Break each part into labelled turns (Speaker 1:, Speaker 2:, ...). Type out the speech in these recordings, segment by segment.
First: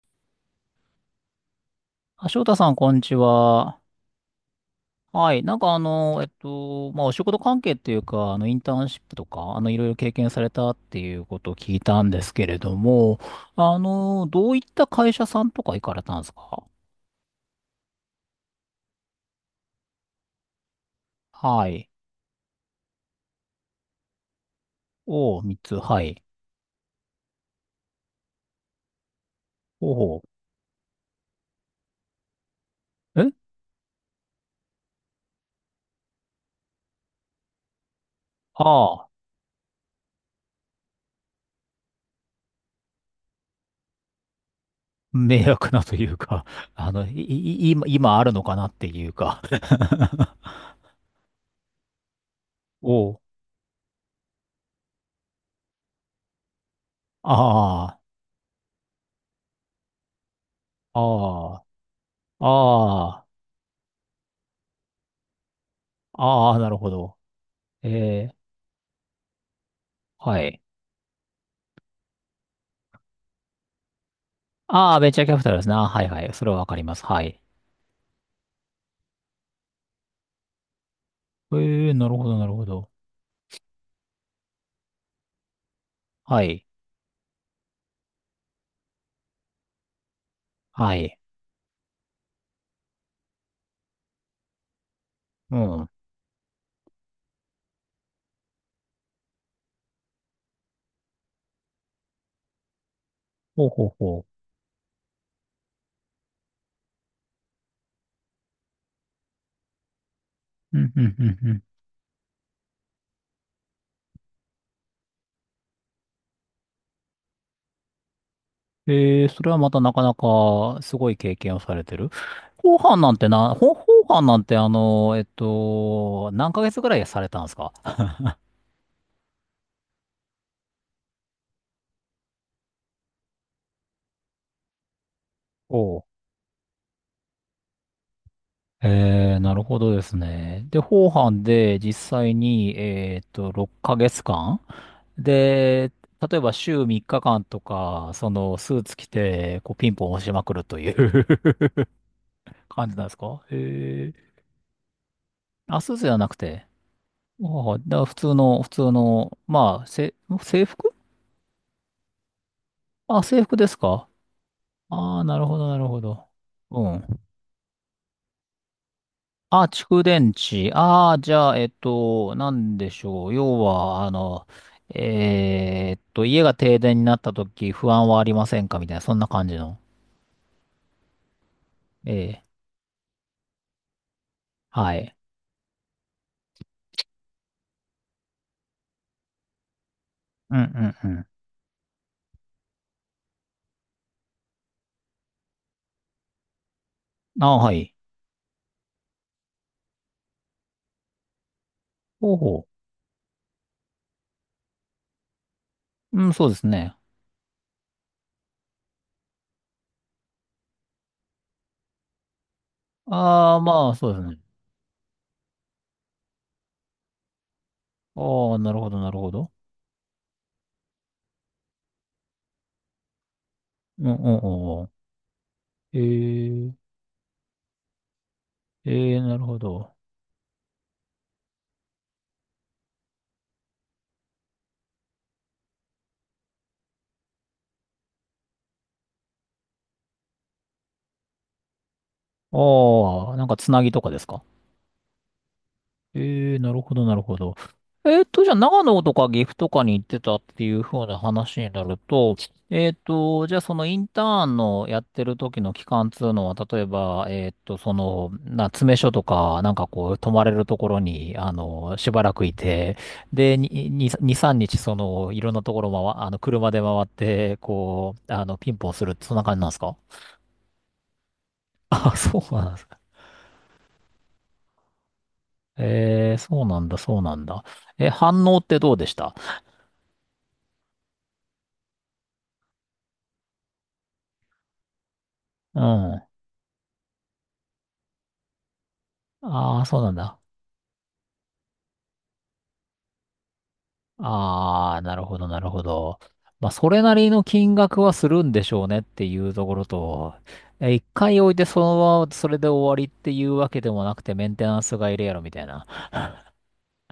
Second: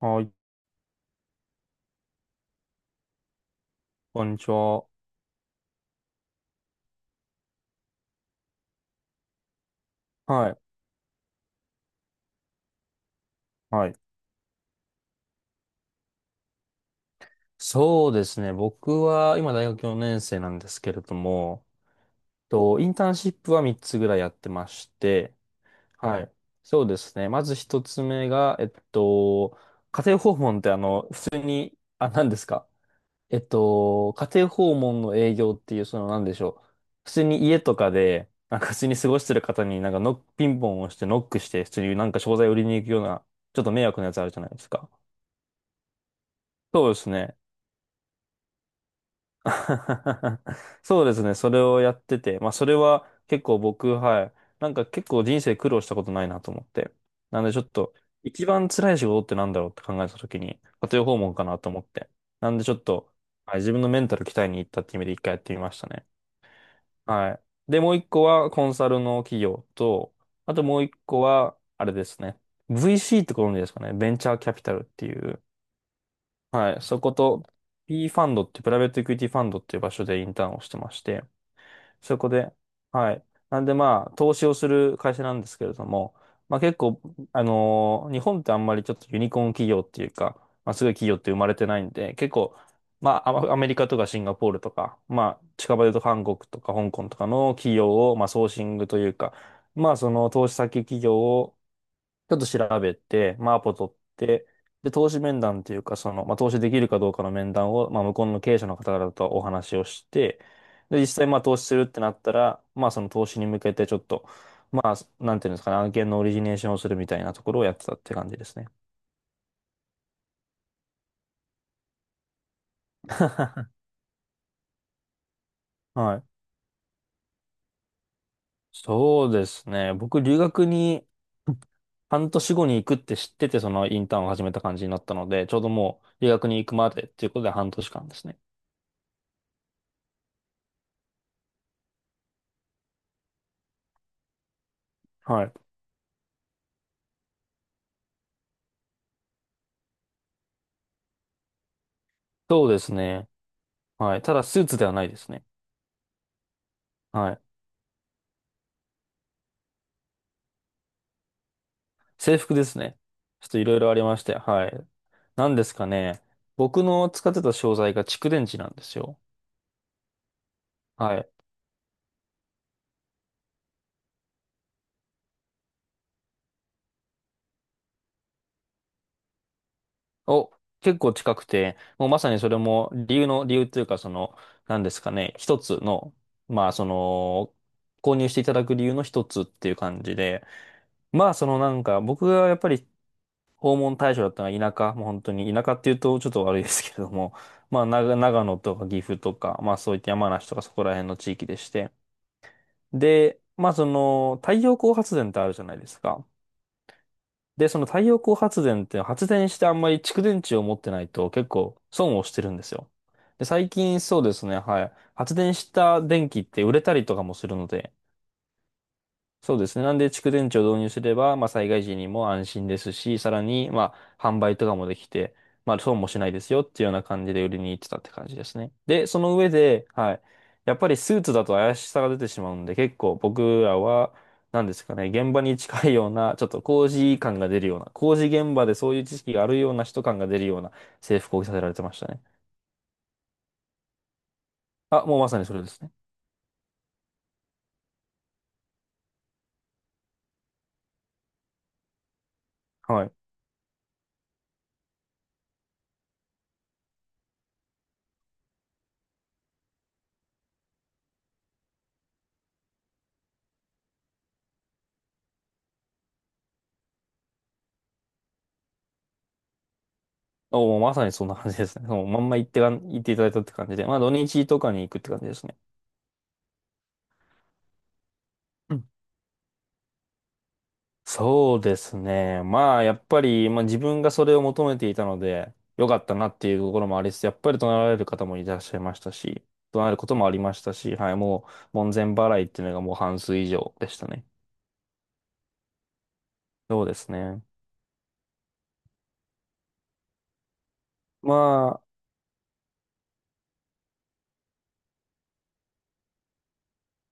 Speaker 1: はい、
Speaker 2: あ、翔太さん、こんにちは。
Speaker 1: こんにちは。
Speaker 2: はい。なんか、まあ、お仕事関係っていうか、インターンシップとか、いろいろ経験され
Speaker 1: はい、
Speaker 2: たっていうことを聞いたんですけれども、
Speaker 1: はい。
Speaker 2: どういった会社さんとか行かれたんですか？
Speaker 1: そうですね。僕は今大学4年生なんですけれど
Speaker 2: は
Speaker 1: も、
Speaker 2: い。
Speaker 1: インターンシップは3つぐらいやってまして、
Speaker 2: おう、三つ、は
Speaker 1: は
Speaker 2: い。
Speaker 1: い。そうですね。まず一つ目が、家
Speaker 2: お
Speaker 1: 庭訪
Speaker 2: う、
Speaker 1: 問って普通に、何ですか？
Speaker 2: え、
Speaker 1: 家庭訪問の営業っていう、その何でしょう。普通に家とかで、なんか普通に
Speaker 2: あ
Speaker 1: 過
Speaker 2: あ
Speaker 1: ごしてる方になんかノック、ピンポンをしてノックして、普通になんか商材売りに行くような、ちょっと迷惑なやつあるじゃないですか。
Speaker 2: ー、迷惑なというか、
Speaker 1: そうです
Speaker 2: い、
Speaker 1: ね。
Speaker 2: い、今、今あるのかなっていうか。
Speaker 1: そうですね。それをやってて、まあ、それは
Speaker 2: おー、
Speaker 1: 結構僕、はい、なんか結構人生苦労したことないなと思って。なんでちょっ
Speaker 2: あ
Speaker 1: と、
Speaker 2: あ、
Speaker 1: 一番辛い仕事ってなんだろうって考えたときに、家庭訪問かな
Speaker 2: あ
Speaker 1: と思って。なんでちょっと、
Speaker 2: あ、あ
Speaker 1: はい、自分のメンタル鍛えに行ったって意味で一回やってみましたね。
Speaker 2: あ、ああ、なるほど。
Speaker 1: はい。で、もう一個
Speaker 2: えー、
Speaker 1: はコンサルの企業と、
Speaker 2: は
Speaker 1: あ
Speaker 2: い。
Speaker 1: ともう一個は、あれですね。VC ってご存知ですかね。ベンチャーキャピタルっ
Speaker 2: ああ、
Speaker 1: て
Speaker 2: ベン
Speaker 1: い
Speaker 2: チャーキャピ
Speaker 1: う。
Speaker 2: タルですね。あ、はいはい。それはわか
Speaker 1: は
Speaker 2: り
Speaker 1: い、
Speaker 2: ま
Speaker 1: そ
Speaker 2: す。
Speaker 1: こ
Speaker 2: はい。
Speaker 1: と P ファンドってプライベートエクイティファンドっていう場所でインターンをしてまして、
Speaker 2: ええ、なる
Speaker 1: そ
Speaker 2: ほ
Speaker 1: こ
Speaker 2: ど、なる
Speaker 1: で、
Speaker 2: ほど。
Speaker 1: はい。なんでまあ、投資をする会社なんですけれども、
Speaker 2: は
Speaker 1: まあ
Speaker 2: い。
Speaker 1: 結構、日本ってあんまりちょっとユニコーン企業っていうか、まあすご
Speaker 2: は
Speaker 1: い企業
Speaker 2: い。
Speaker 1: って生まれてないんで、結構、まあアメリカとかシンガポールとか、まあ
Speaker 2: う
Speaker 1: 近場
Speaker 2: ん。
Speaker 1: で言うと韓国とか香港とかの企業を、まあソーシングというか、まあその投資先企業をちょっと調べて、まあ、ア
Speaker 2: ほう
Speaker 1: ポ
Speaker 2: ほう
Speaker 1: 取っ
Speaker 2: ほ
Speaker 1: て、で、投資面談っていうか、その、まあ、投資できるかどうかの面談を、まあ、向こうの経営者の方々とお話をして、
Speaker 2: う。うん、
Speaker 1: で、
Speaker 2: う
Speaker 1: 実
Speaker 2: ん、う
Speaker 1: 際、
Speaker 2: ん、
Speaker 1: まあ、
Speaker 2: う
Speaker 1: 投
Speaker 2: ん。
Speaker 1: 資するってなったら、まあ、その投資に向けてちょっと、まあ、なんていうんですかね、案件のオリジネーションをするみたいなところをやってたって感じですね。
Speaker 2: ええ、それはまたなかなかすごい経験をされてる。後半なんて
Speaker 1: はい。
Speaker 2: 何ヶ月ぐらいされたんですか？
Speaker 1: そうですね。僕、留学に半年後に行くって知ってて、そのインターンを始めた感じになったので、ちょうど
Speaker 2: お
Speaker 1: も
Speaker 2: う。
Speaker 1: う留学に行くまでっていうことで半年間ですね。
Speaker 2: ええ、なるほどですね。で、後半で実際に、6ヶ月間
Speaker 1: はい。
Speaker 2: で、例えば週3日間とか、そのスーツ着て、こうピンポン押しまくるという
Speaker 1: そ うで
Speaker 2: 感
Speaker 1: す
Speaker 2: じなんです
Speaker 1: ね。
Speaker 2: か？へ
Speaker 1: はい。た
Speaker 2: え。
Speaker 1: だ、スーツではないですね。
Speaker 2: あ、スーツじゃなくて。
Speaker 1: はい。
Speaker 2: ああ、だから普通の、まあ、制服。
Speaker 1: 制服ですね。
Speaker 2: あ、制
Speaker 1: ちょっ
Speaker 2: 服
Speaker 1: とい
Speaker 2: で
Speaker 1: ろ
Speaker 2: す
Speaker 1: いろあり
Speaker 2: か？
Speaker 1: まして、はい。
Speaker 2: ああ、なる
Speaker 1: なん
Speaker 2: ほ
Speaker 1: で
Speaker 2: ど、
Speaker 1: す
Speaker 2: なる
Speaker 1: か
Speaker 2: ほ
Speaker 1: ね。
Speaker 2: ど。
Speaker 1: 僕
Speaker 2: う
Speaker 1: の
Speaker 2: ん。
Speaker 1: 使ってた商材が蓄電池なんですよ。
Speaker 2: あ、蓄電池。あ
Speaker 1: は
Speaker 2: あ、
Speaker 1: い。
Speaker 2: じゃあ、なんでしょう。要は、家が停電になった時、不安はありませんかみたいな、そんな感じの。
Speaker 1: お、結構近くて、もうま
Speaker 2: え
Speaker 1: さに
Speaker 2: え、
Speaker 1: それも理由の、理由というか、その、なんで
Speaker 2: は
Speaker 1: すか
Speaker 2: い。
Speaker 1: ね。一つの、まあ、その、購入していただく理由の一つっていう感じで、
Speaker 2: うんうん、
Speaker 1: まあ、そのなんか、僕がやっぱり訪問対象だったのが田舎、もう本当に田舎っていうとちょっと悪いですけれども、
Speaker 2: あ、 は
Speaker 1: まあ
Speaker 2: い。
Speaker 1: 長野とか岐阜とか、まあそういった山梨とかそこら辺の地域でして。
Speaker 2: ほうほ
Speaker 1: で、まあその太陽光発電ってあるじゃないです
Speaker 2: う。
Speaker 1: か。
Speaker 2: うん、そうですね。
Speaker 1: で、その太陽光発電って発電してあんまり蓄電池を持ってないと結構損をしてるんですよ。で、
Speaker 2: ああ、
Speaker 1: 最
Speaker 2: まあ、
Speaker 1: 近
Speaker 2: そうで
Speaker 1: そう
Speaker 2: す
Speaker 1: で
Speaker 2: ね。
Speaker 1: すね、はい、発電した電気って売れたりとかもするので、
Speaker 2: ああ、なるほど、なるほど。
Speaker 1: そうですね。なんで、蓄電池を導入すれば、まあ、災害時にも安心ですし、さらに、ま
Speaker 2: うん、
Speaker 1: あ、
Speaker 2: うん、
Speaker 1: 販売とか
Speaker 2: うん。う
Speaker 1: も
Speaker 2: ん、
Speaker 1: できて、まあ、
Speaker 2: え
Speaker 1: 損もしないですよっ
Speaker 2: ー、
Speaker 1: ていうような感じで売りに行ってたって感じですね。
Speaker 2: え
Speaker 1: で、そ
Speaker 2: な
Speaker 1: の
Speaker 2: る
Speaker 1: 上
Speaker 2: ほ
Speaker 1: で、
Speaker 2: ど。
Speaker 1: はい、やっぱりスーツだと怪しさが出てしまうんで、結構僕らは、なんですかね、現場に近いような、ちょっと工事感が出るような、工事現場でそういう知識があるような人感が出るような制服を着させられてましたね。
Speaker 2: ああ、なんかつなぎとかですか？
Speaker 1: あ、もうまさにそれですね。
Speaker 2: ええ、なるほど、なるほど。じゃあ、長野とか岐阜とかに行ってたっていう風な話になると、
Speaker 1: はい。
Speaker 2: じゃあ、そのインターンのやってる時の期間っていうのは、例えば、詰め所とか、なんかこう、泊まれるところに、しばらくいて、で、2、3日、その、いろんなところ回、あの、車で回って、こう、ピンポンするって、そんな感じなんですか？
Speaker 1: お、もうまさにそんな感じですね。もう
Speaker 2: あ、
Speaker 1: まんま
Speaker 2: そうなんですか。
Speaker 1: 言っていただいたって感じで、まあ土日とかに行くって感じですね。
Speaker 2: ええ、そうなんだ、そうなんだ。え、反応っ
Speaker 1: う
Speaker 2: て
Speaker 1: ん、
Speaker 2: どうでした？
Speaker 1: そうですね。まあ、やっぱり、まあ、自分がそれを求めていたので、
Speaker 2: う
Speaker 1: 良かった
Speaker 2: ん。
Speaker 1: なっていうところもありつつ、やっぱり怒鳴られる方もいらっしゃいましたし、
Speaker 2: あ
Speaker 1: 怒
Speaker 2: あ、
Speaker 1: 鳴る
Speaker 2: そう
Speaker 1: こ
Speaker 2: なん
Speaker 1: ともあ
Speaker 2: だ。
Speaker 1: りましたし、はい、もう、門前払いっていうのがもう半数以上でしたね。
Speaker 2: ああ、なるほど、なるほど。まあ、
Speaker 1: そう
Speaker 2: そ
Speaker 1: で
Speaker 2: れ
Speaker 1: す
Speaker 2: なり
Speaker 1: ね。
Speaker 2: の金額はするんでしょうねっていうところと、一
Speaker 1: ま
Speaker 2: 回置いてそ
Speaker 1: あ、
Speaker 2: のままそれで終わりっていうわけでもなくて、メンテナンスがいるやろみたいな。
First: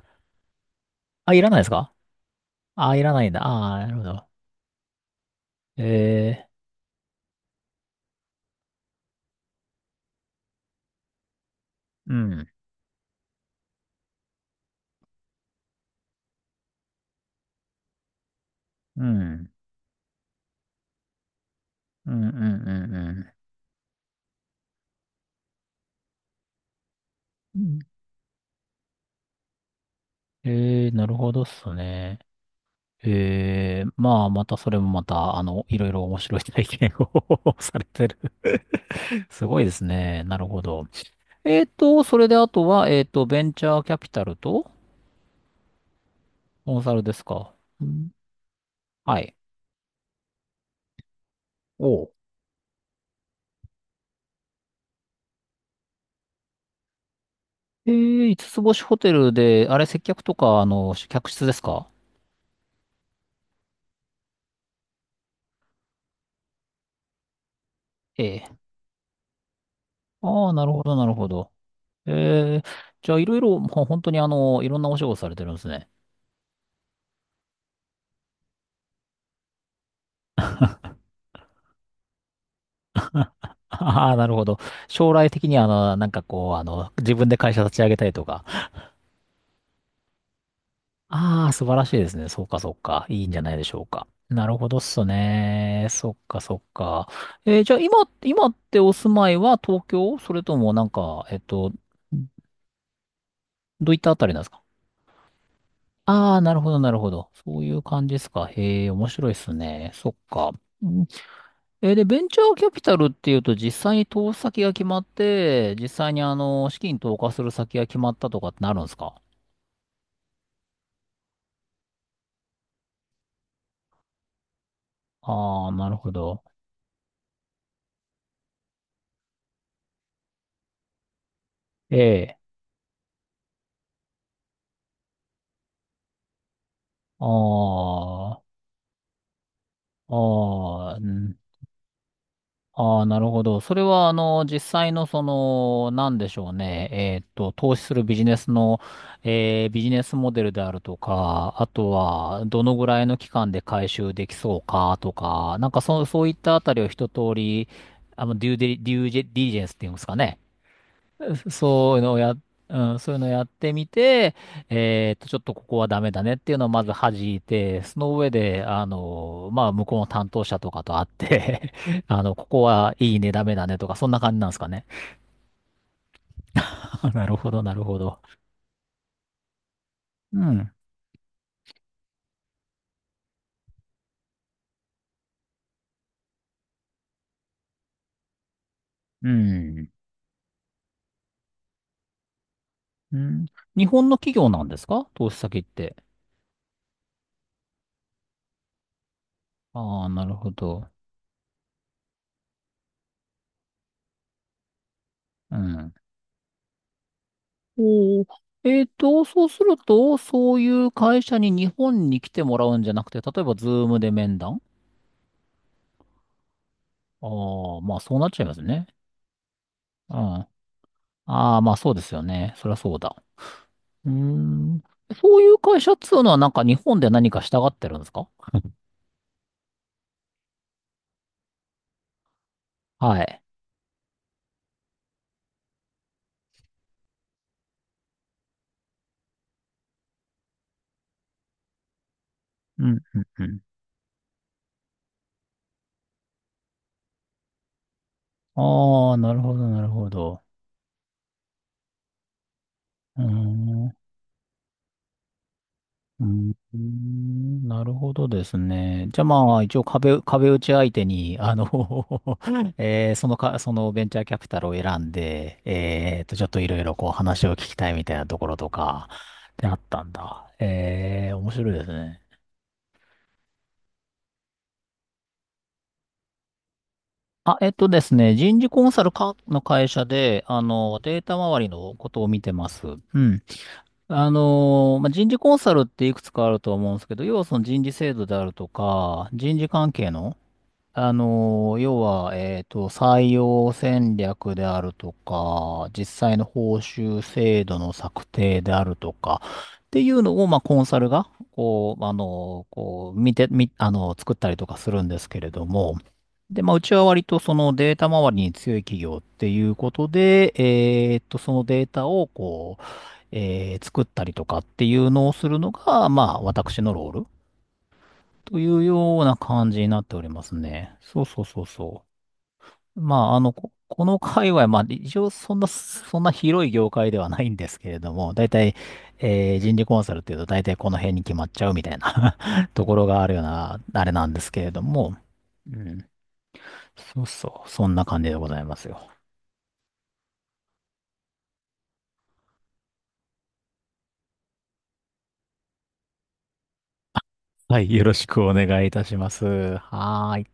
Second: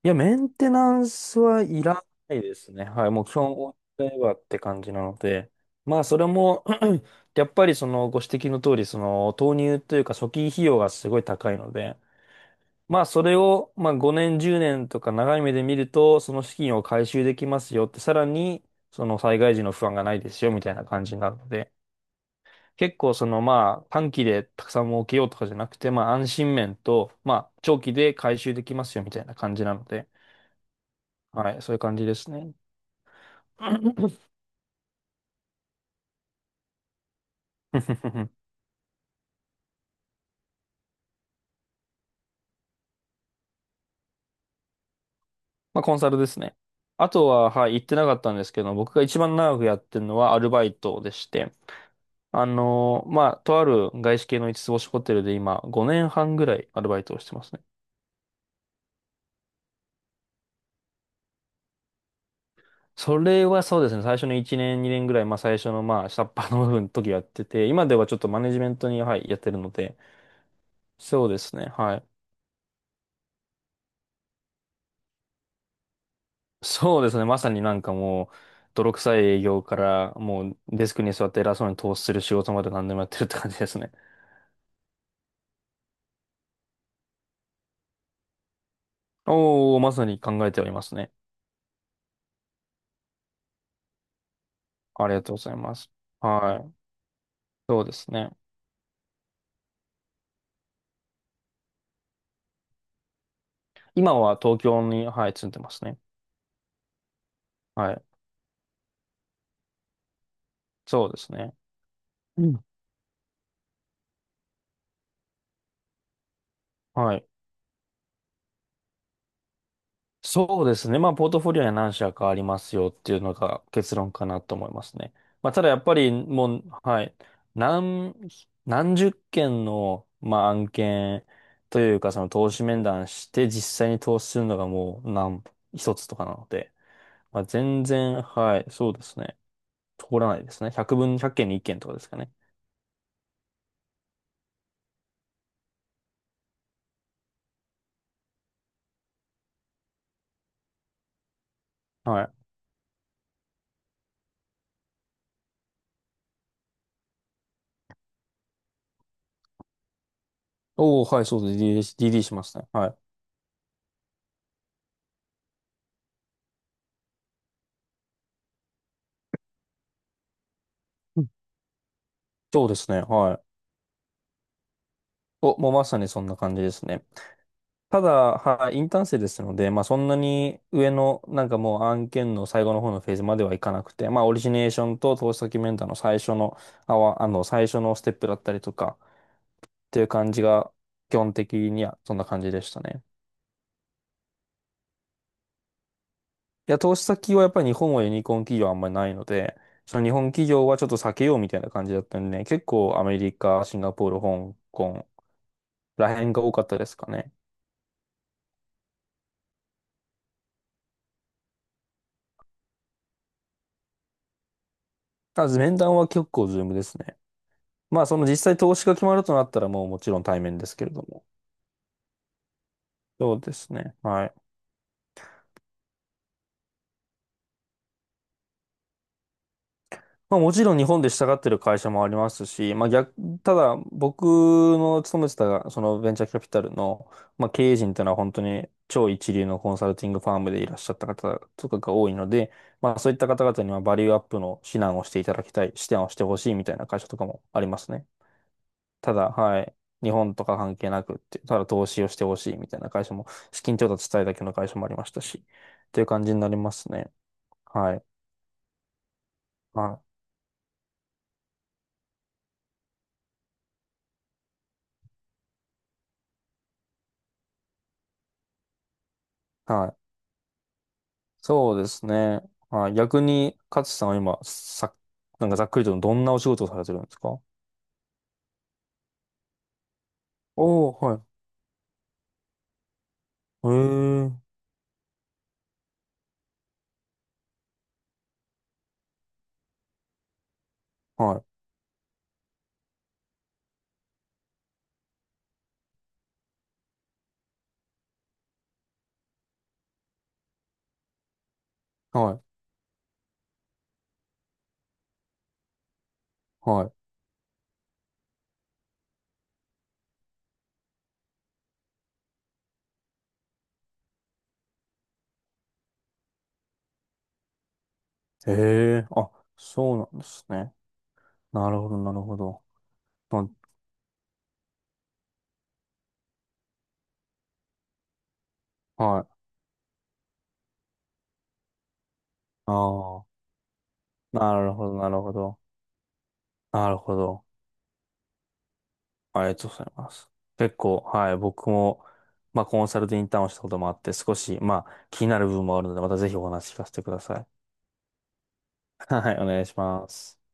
Speaker 1: いや、メンテナン
Speaker 2: あ、
Speaker 1: ス
Speaker 2: いらない
Speaker 1: は
Speaker 2: です
Speaker 1: い
Speaker 2: か？
Speaker 1: らないですね。
Speaker 2: ああ、い
Speaker 1: はい、
Speaker 2: ら
Speaker 1: も
Speaker 2: な
Speaker 1: う
Speaker 2: い
Speaker 1: 基
Speaker 2: んだ。
Speaker 1: 本終わ
Speaker 2: あ
Speaker 1: っ
Speaker 2: あ、なるほ
Speaker 1: ちゃえ
Speaker 2: ど。
Speaker 1: ばって感じなので、まあ、それも
Speaker 2: え
Speaker 1: やっぱりそのご指摘の通り、その投入というか初期費用がすごい高いので、
Speaker 2: うん、
Speaker 1: まあ、それを、まあ、5年、10年とか長い目で見ると、その資金を回収できますよって、さらに、
Speaker 2: う
Speaker 1: その災
Speaker 2: ん、
Speaker 1: 害時の不安がないですよ、みたいな感じになるので、
Speaker 2: うん、うん、うん、
Speaker 1: 結
Speaker 2: う
Speaker 1: 構、そ
Speaker 2: ん。
Speaker 1: の、まあ、短期でたくさん儲けようとかじゃなくて、まあ、安心面と、まあ、
Speaker 2: うん、
Speaker 1: 長期で回収できますよ、みたいな感じなので、
Speaker 2: なるほどっ
Speaker 1: はい、そ
Speaker 2: す
Speaker 1: ういう感じで
Speaker 2: ね。
Speaker 1: すね。
Speaker 2: ええ、まあ、またそれもまた、いろいろ面白い体験を されてる。 すごいですね。なるほど。それであとは、ベンチャーキャピタルと。
Speaker 1: まあ、コンサルですね。
Speaker 2: コンサル
Speaker 1: あ
Speaker 2: です
Speaker 1: とは、
Speaker 2: か？
Speaker 1: はい、言
Speaker 2: う
Speaker 1: ってな
Speaker 2: ん、
Speaker 1: かったんですけど、僕が一
Speaker 2: はい。
Speaker 1: 番長くやってるのはアルバイトでして、
Speaker 2: おう。
Speaker 1: まあ、とある外資系の五つ星ホテルで今、5年半ぐらいアルバイトをしてますね。
Speaker 2: ええ、五つ星ホテルで、あれ、接客とか、客室ですか？
Speaker 1: それはそうですね、最初の1年、2年ぐらい、まあ、最初の、まあ、下っ端の部分の時やってて、今ではちょっとマ
Speaker 2: え
Speaker 1: ネ
Speaker 2: え。
Speaker 1: ジメントに、はい、やってるので、
Speaker 2: ああ、なるほど、なる
Speaker 1: そ
Speaker 2: ほ
Speaker 1: うで
Speaker 2: ど。
Speaker 1: すね、はい。
Speaker 2: ええ、じゃあ、いろいろ、本当にいろんなお仕事されてるんですね。
Speaker 1: そうですね、まさになんかもう、泥臭い営業から、もう、デスクに座って偉そうに投資する仕事まで何でもやってるって感じで すね。
Speaker 2: ああ、なるほど。将来的には、なんかこう、自分で会社立ち上げたりとか。
Speaker 1: おー、まさに考えておりますね。
Speaker 2: ああ、素晴らしいですね。そうか、そうか。いいんじゃないでしょうか。なるほどっす
Speaker 1: ありがとうございま
Speaker 2: ね。
Speaker 1: す。
Speaker 2: そっか、そっ
Speaker 1: はい。
Speaker 2: か。じゃあ、
Speaker 1: そう
Speaker 2: 今、
Speaker 1: ですね。
Speaker 2: 今ってお住まいは東京、それともなんか、どういった
Speaker 1: 今
Speaker 2: あたり
Speaker 1: は
Speaker 2: なんです
Speaker 1: 東
Speaker 2: か？
Speaker 1: 京に、はい、住んでますね。
Speaker 2: ああー、なるほど、なるほど。そういう
Speaker 1: はい。
Speaker 2: 感じですか。へえ、面白いっすね。そっか。うん、
Speaker 1: そうですね。
Speaker 2: で、ベンチ
Speaker 1: う
Speaker 2: ャーキ
Speaker 1: ん。
Speaker 2: ャピタルっていうと、実際に投資先が決まって、実際に資金
Speaker 1: は
Speaker 2: 投
Speaker 1: い。
Speaker 2: 下する先が決まったとかってなるんですか？
Speaker 1: そうですね。まあ、ポートフォリオには何社かありますよっていうのが結論かなと思いますね。まあ、た
Speaker 2: あ
Speaker 1: だ
Speaker 2: あー、
Speaker 1: やっ
Speaker 2: な
Speaker 1: ぱ
Speaker 2: るほ
Speaker 1: り
Speaker 2: ど。
Speaker 1: もう、はい、何、何十件の、まあ、案件とい
Speaker 2: え
Speaker 1: うか、その
Speaker 2: え。
Speaker 1: 投資面談して実際に投資するのがもう一つとかなので、まあ、
Speaker 2: あ
Speaker 1: 全然、
Speaker 2: あ。
Speaker 1: はい。そうですね、通らないですね。
Speaker 2: あ
Speaker 1: 100
Speaker 2: あ、う
Speaker 1: 分、1
Speaker 2: ん、
Speaker 1: 件に1件とかですかね。
Speaker 2: ああ、なるほど。それは、実際の、その、なんでしょうね。投資するビジネスの、ビジネスモデルであるとか、あと
Speaker 1: はい。
Speaker 2: は、どのぐらいの期間で回収できそうかとか、なんか、そう、そういったあたりを一通り、デュージェディリジェンスっていうんですかね。
Speaker 1: おー、はい、そうです。
Speaker 2: そう いうのを
Speaker 1: DD
Speaker 2: や、
Speaker 1: しますね。
Speaker 2: う
Speaker 1: は
Speaker 2: ん、
Speaker 1: い。
Speaker 2: そういうのをやってみて、ちょっとここはダメだねっていうのをまず弾いて、その上で、まあ、向こうの担当者とかと会っ
Speaker 1: うん、
Speaker 2: て ここ
Speaker 1: そうです
Speaker 2: は
Speaker 1: ね。
Speaker 2: いいね、
Speaker 1: は
Speaker 2: ダメ
Speaker 1: い。
Speaker 2: だねとか、そんな感じなんですかね。
Speaker 1: お、もうまさにそんな感じです ね。
Speaker 2: あ、なるほど、なるほ
Speaker 1: ただ、
Speaker 2: ど。
Speaker 1: はい、インターン生ですので、まあそんな
Speaker 2: う
Speaker 1: に
Speaker 2: ん、
Speaker 1: 上の、なんかもう案件の最後の方のフェーズまではいかなくて、まあオリジネーションと投資先メンターの最初の、あわ、あの、最初のステップだったりとか、
Speaker 2: う
Speaker 1: っ
Speaker 2: ん、
Speaker 1: ていう感じが、基本的にはそんな感じでしたね。
Speaker 2: うん。日本の企業なんですか？投資先って。
Speaker 1: いや、投資先はやっぱり日本はユニコーン企業あんまりないので、そ
Speaker 2: あ
Speaker 1: の
Speaker 2: あ、
Speaker 1: 日
Speaker 2: な
Speaker 1: 本
Speaker 2: る
Speaker 1: 企
Speaker 2: ほ
Speaker 1: 業はちょっ
Speaker 2: ど。
Speaker 1: と避けようみたいな感じだったんでね、結構アメリカ、シンガポール、香港
Speaker 2: うん。
Speaker 1: ら辺が多かったですかね。
Speaker 2: おお。そうすると、そういう会社に日本に来てもらうんじゃなくて、例えば、ズームで面談。
Speaker 1: ただ面談は結構ズームですね。
Speaker 2: ああ、まあ
Speaker 1: まあ、そ
Speaker 2: そう
Speaker 1: の
Speaker 2: なっ
Speaker 1: 実
Speaker 2: ちゃいま
Speaker 1: 際
Speaker 2: す
Speaker 1: 投資
Speaker 2: ね。
Speaker 1: が決まるとなったらもうもち
Speaker 2: うん。
Speaker 1: ろん対
Speaker 2: あ
Speaker 1: 面ですけれども。
Speaker 2: あ、まあそうですよね。そりゃそうだ。
Speaker 1: そうですね。
Speaker 2: うー
Speaker 1: はい。
Speaker 2: ん。そういう会社っつうのはなんか日本で何かしたがってるんですか？
Speaker 1: まあ、もちろん日本で従ってる会社もありますし、まあ逆、
Speaker 2: はい。
Speaker 1: ただ僕の勤めてたそのベンチャーキャピタルの、まあ、経営陣というのは本当に超一流のコンサルティングファームでいらっしゃった方とかが多いので、
Speaker 2: うん、
Speaker 1: まあそうい
Speaker 2: う
Speaker 1: っ
Speaker 2: ん、
Speaker 1: た
Speaker 2: う
Speaker 1: 方
Speaker 2: ん。
Speaker 1: 々にはバリューアップの指南をしていただきたい、指南をしてほしいみたいな会社とかもありますね。
Speaker 2: あ
Speaker 1: た
Speaker 2: あ、
Speaker 1: だ、
Speaker 2: なるほ
Speaker 1: は
Speaker 2: ど、
Speaker 1: い、
Speaker 2: なるほ
Speaker 1: 日本
Speaker 2: ど。
Speaker 1: とか関係なくって、ただ投資をしてほしいみたいな会社
Speaker 2: うー
Speaker 1: も、資金調
Speaker 2: ん。
Speaker 1: 達したいだけの会社もありましたし、という感
Speaker 2: う
Speaker 1: じになりま
Speaker 2: ー
Speaker 1: すね。
Speaker 2: ん、なる
Speaker 1: はい。
Speaker 2: ほどですね。じゃあまあ、一応
Speaker 1: は
Speaker 2: 壁打ち相手に、えーそのか、そのベンチャーキャピタルを選んで、ちょっといろいろこう話を聞きたいみたいなところとか、で
Speaker 1: い。
Speaker 2: あっ
Speaker 1: はい。
Speaker 2: たんだ。面白い
Speaker 1: そう
Speaker 2: で
Speaker 1: で
Speaker 2: す
Speaker 1: す
Speaker 2: ね。
Speaker 1: ね。はい。逆に、勝さんは今、なんかざっくりとどんなお仕事をされてるんですか？
Speaker 2: あ、えっとですね、人事コンサルかの会社で、
Speaker 1: おー、
Speaker 2: デー
Speaker 1: は
Speaker 2: タ周りのことを見てます。うん。
Speaker 1: い。へえ。
Speaker 2: まあ、人事コンサルっていくつかあると思うんですけど、要はその人事制度であるとか、人事関係の、
Speaker 1: はい。
Speaker 2: 要は、採用戦略であるとか、実際の報酬制度の策定であるとか、っていうのを、まあ、コンサルが、こう、
Speaker 1: はい。
Speaker 2: 見て、み、あの、作ったりとかするんですけれども、で、まあ、うち
Speaker 1: は
Speaker 2: は割とそのデータ周りに強い企業っていうことで、そのデータを、こう、作ったりとかっていうのをするのが、まあ、私のロール
Speaker 1: い。へ
Speaker 2: という
Speaker 1: え。
Speaker 2: よう
Speaker 1: あ、
Speaker 2: な感じに
Speaker 1: そう
Speaker 2: なっ
Speaker 1: な
Speaker 2: て
Speaker 1: ん
Speaker 2: お
Speaker 1: で
Speaker 2: りま
Speaker 1: す
Speaker 2: す
Speaker 1: ね。
Speaker 2: ね。そうそうそう
Speaker 1: なるほど、
Speaker 2: そ
Speaker 1: なるほど。
Speaker 2: う。まあ、
Speaker 1: ま
Speaker 2: この界隈、まあ、一応そんな広い業界ではないんですけれども、大体、
Speaker 1: はい。
Speaker 2: 人事コンサルっていうと大体この辺に決まっちゃうみたいな
Speaker 1: あ
Speaker 2: ところがあるよう
Speaker 1: あ。
Speaker 2: な、あれなんです
Speaker 1: な
Speaker 2: けれ
Speaker 1: る
Speaker 2: ど
Speaker 1: ほど、な
Speaker 2: も、
Speaker 1: るほど。
Speaker 2: うん。
Speaker 1: なるほ
Speaker 2: そう
Speaker 1: ど。
Speaker 2: そう、そんな感じでございますよ。
Speaker 1: ありがとうございます。結構、はい、僕も、まあ、コンサルでインターンをしたこともあって、少し、まあ、気になる部分もあるので、またぜひお話聞かせてください。
Speaker 2: はい、よろしくお願いいたしま
Speaker 1: はい、
Speaker 2: す。
Speaker 1: お願いしま
Speaker 2: は
Speaker 1: す。
Speaker 2: ーい。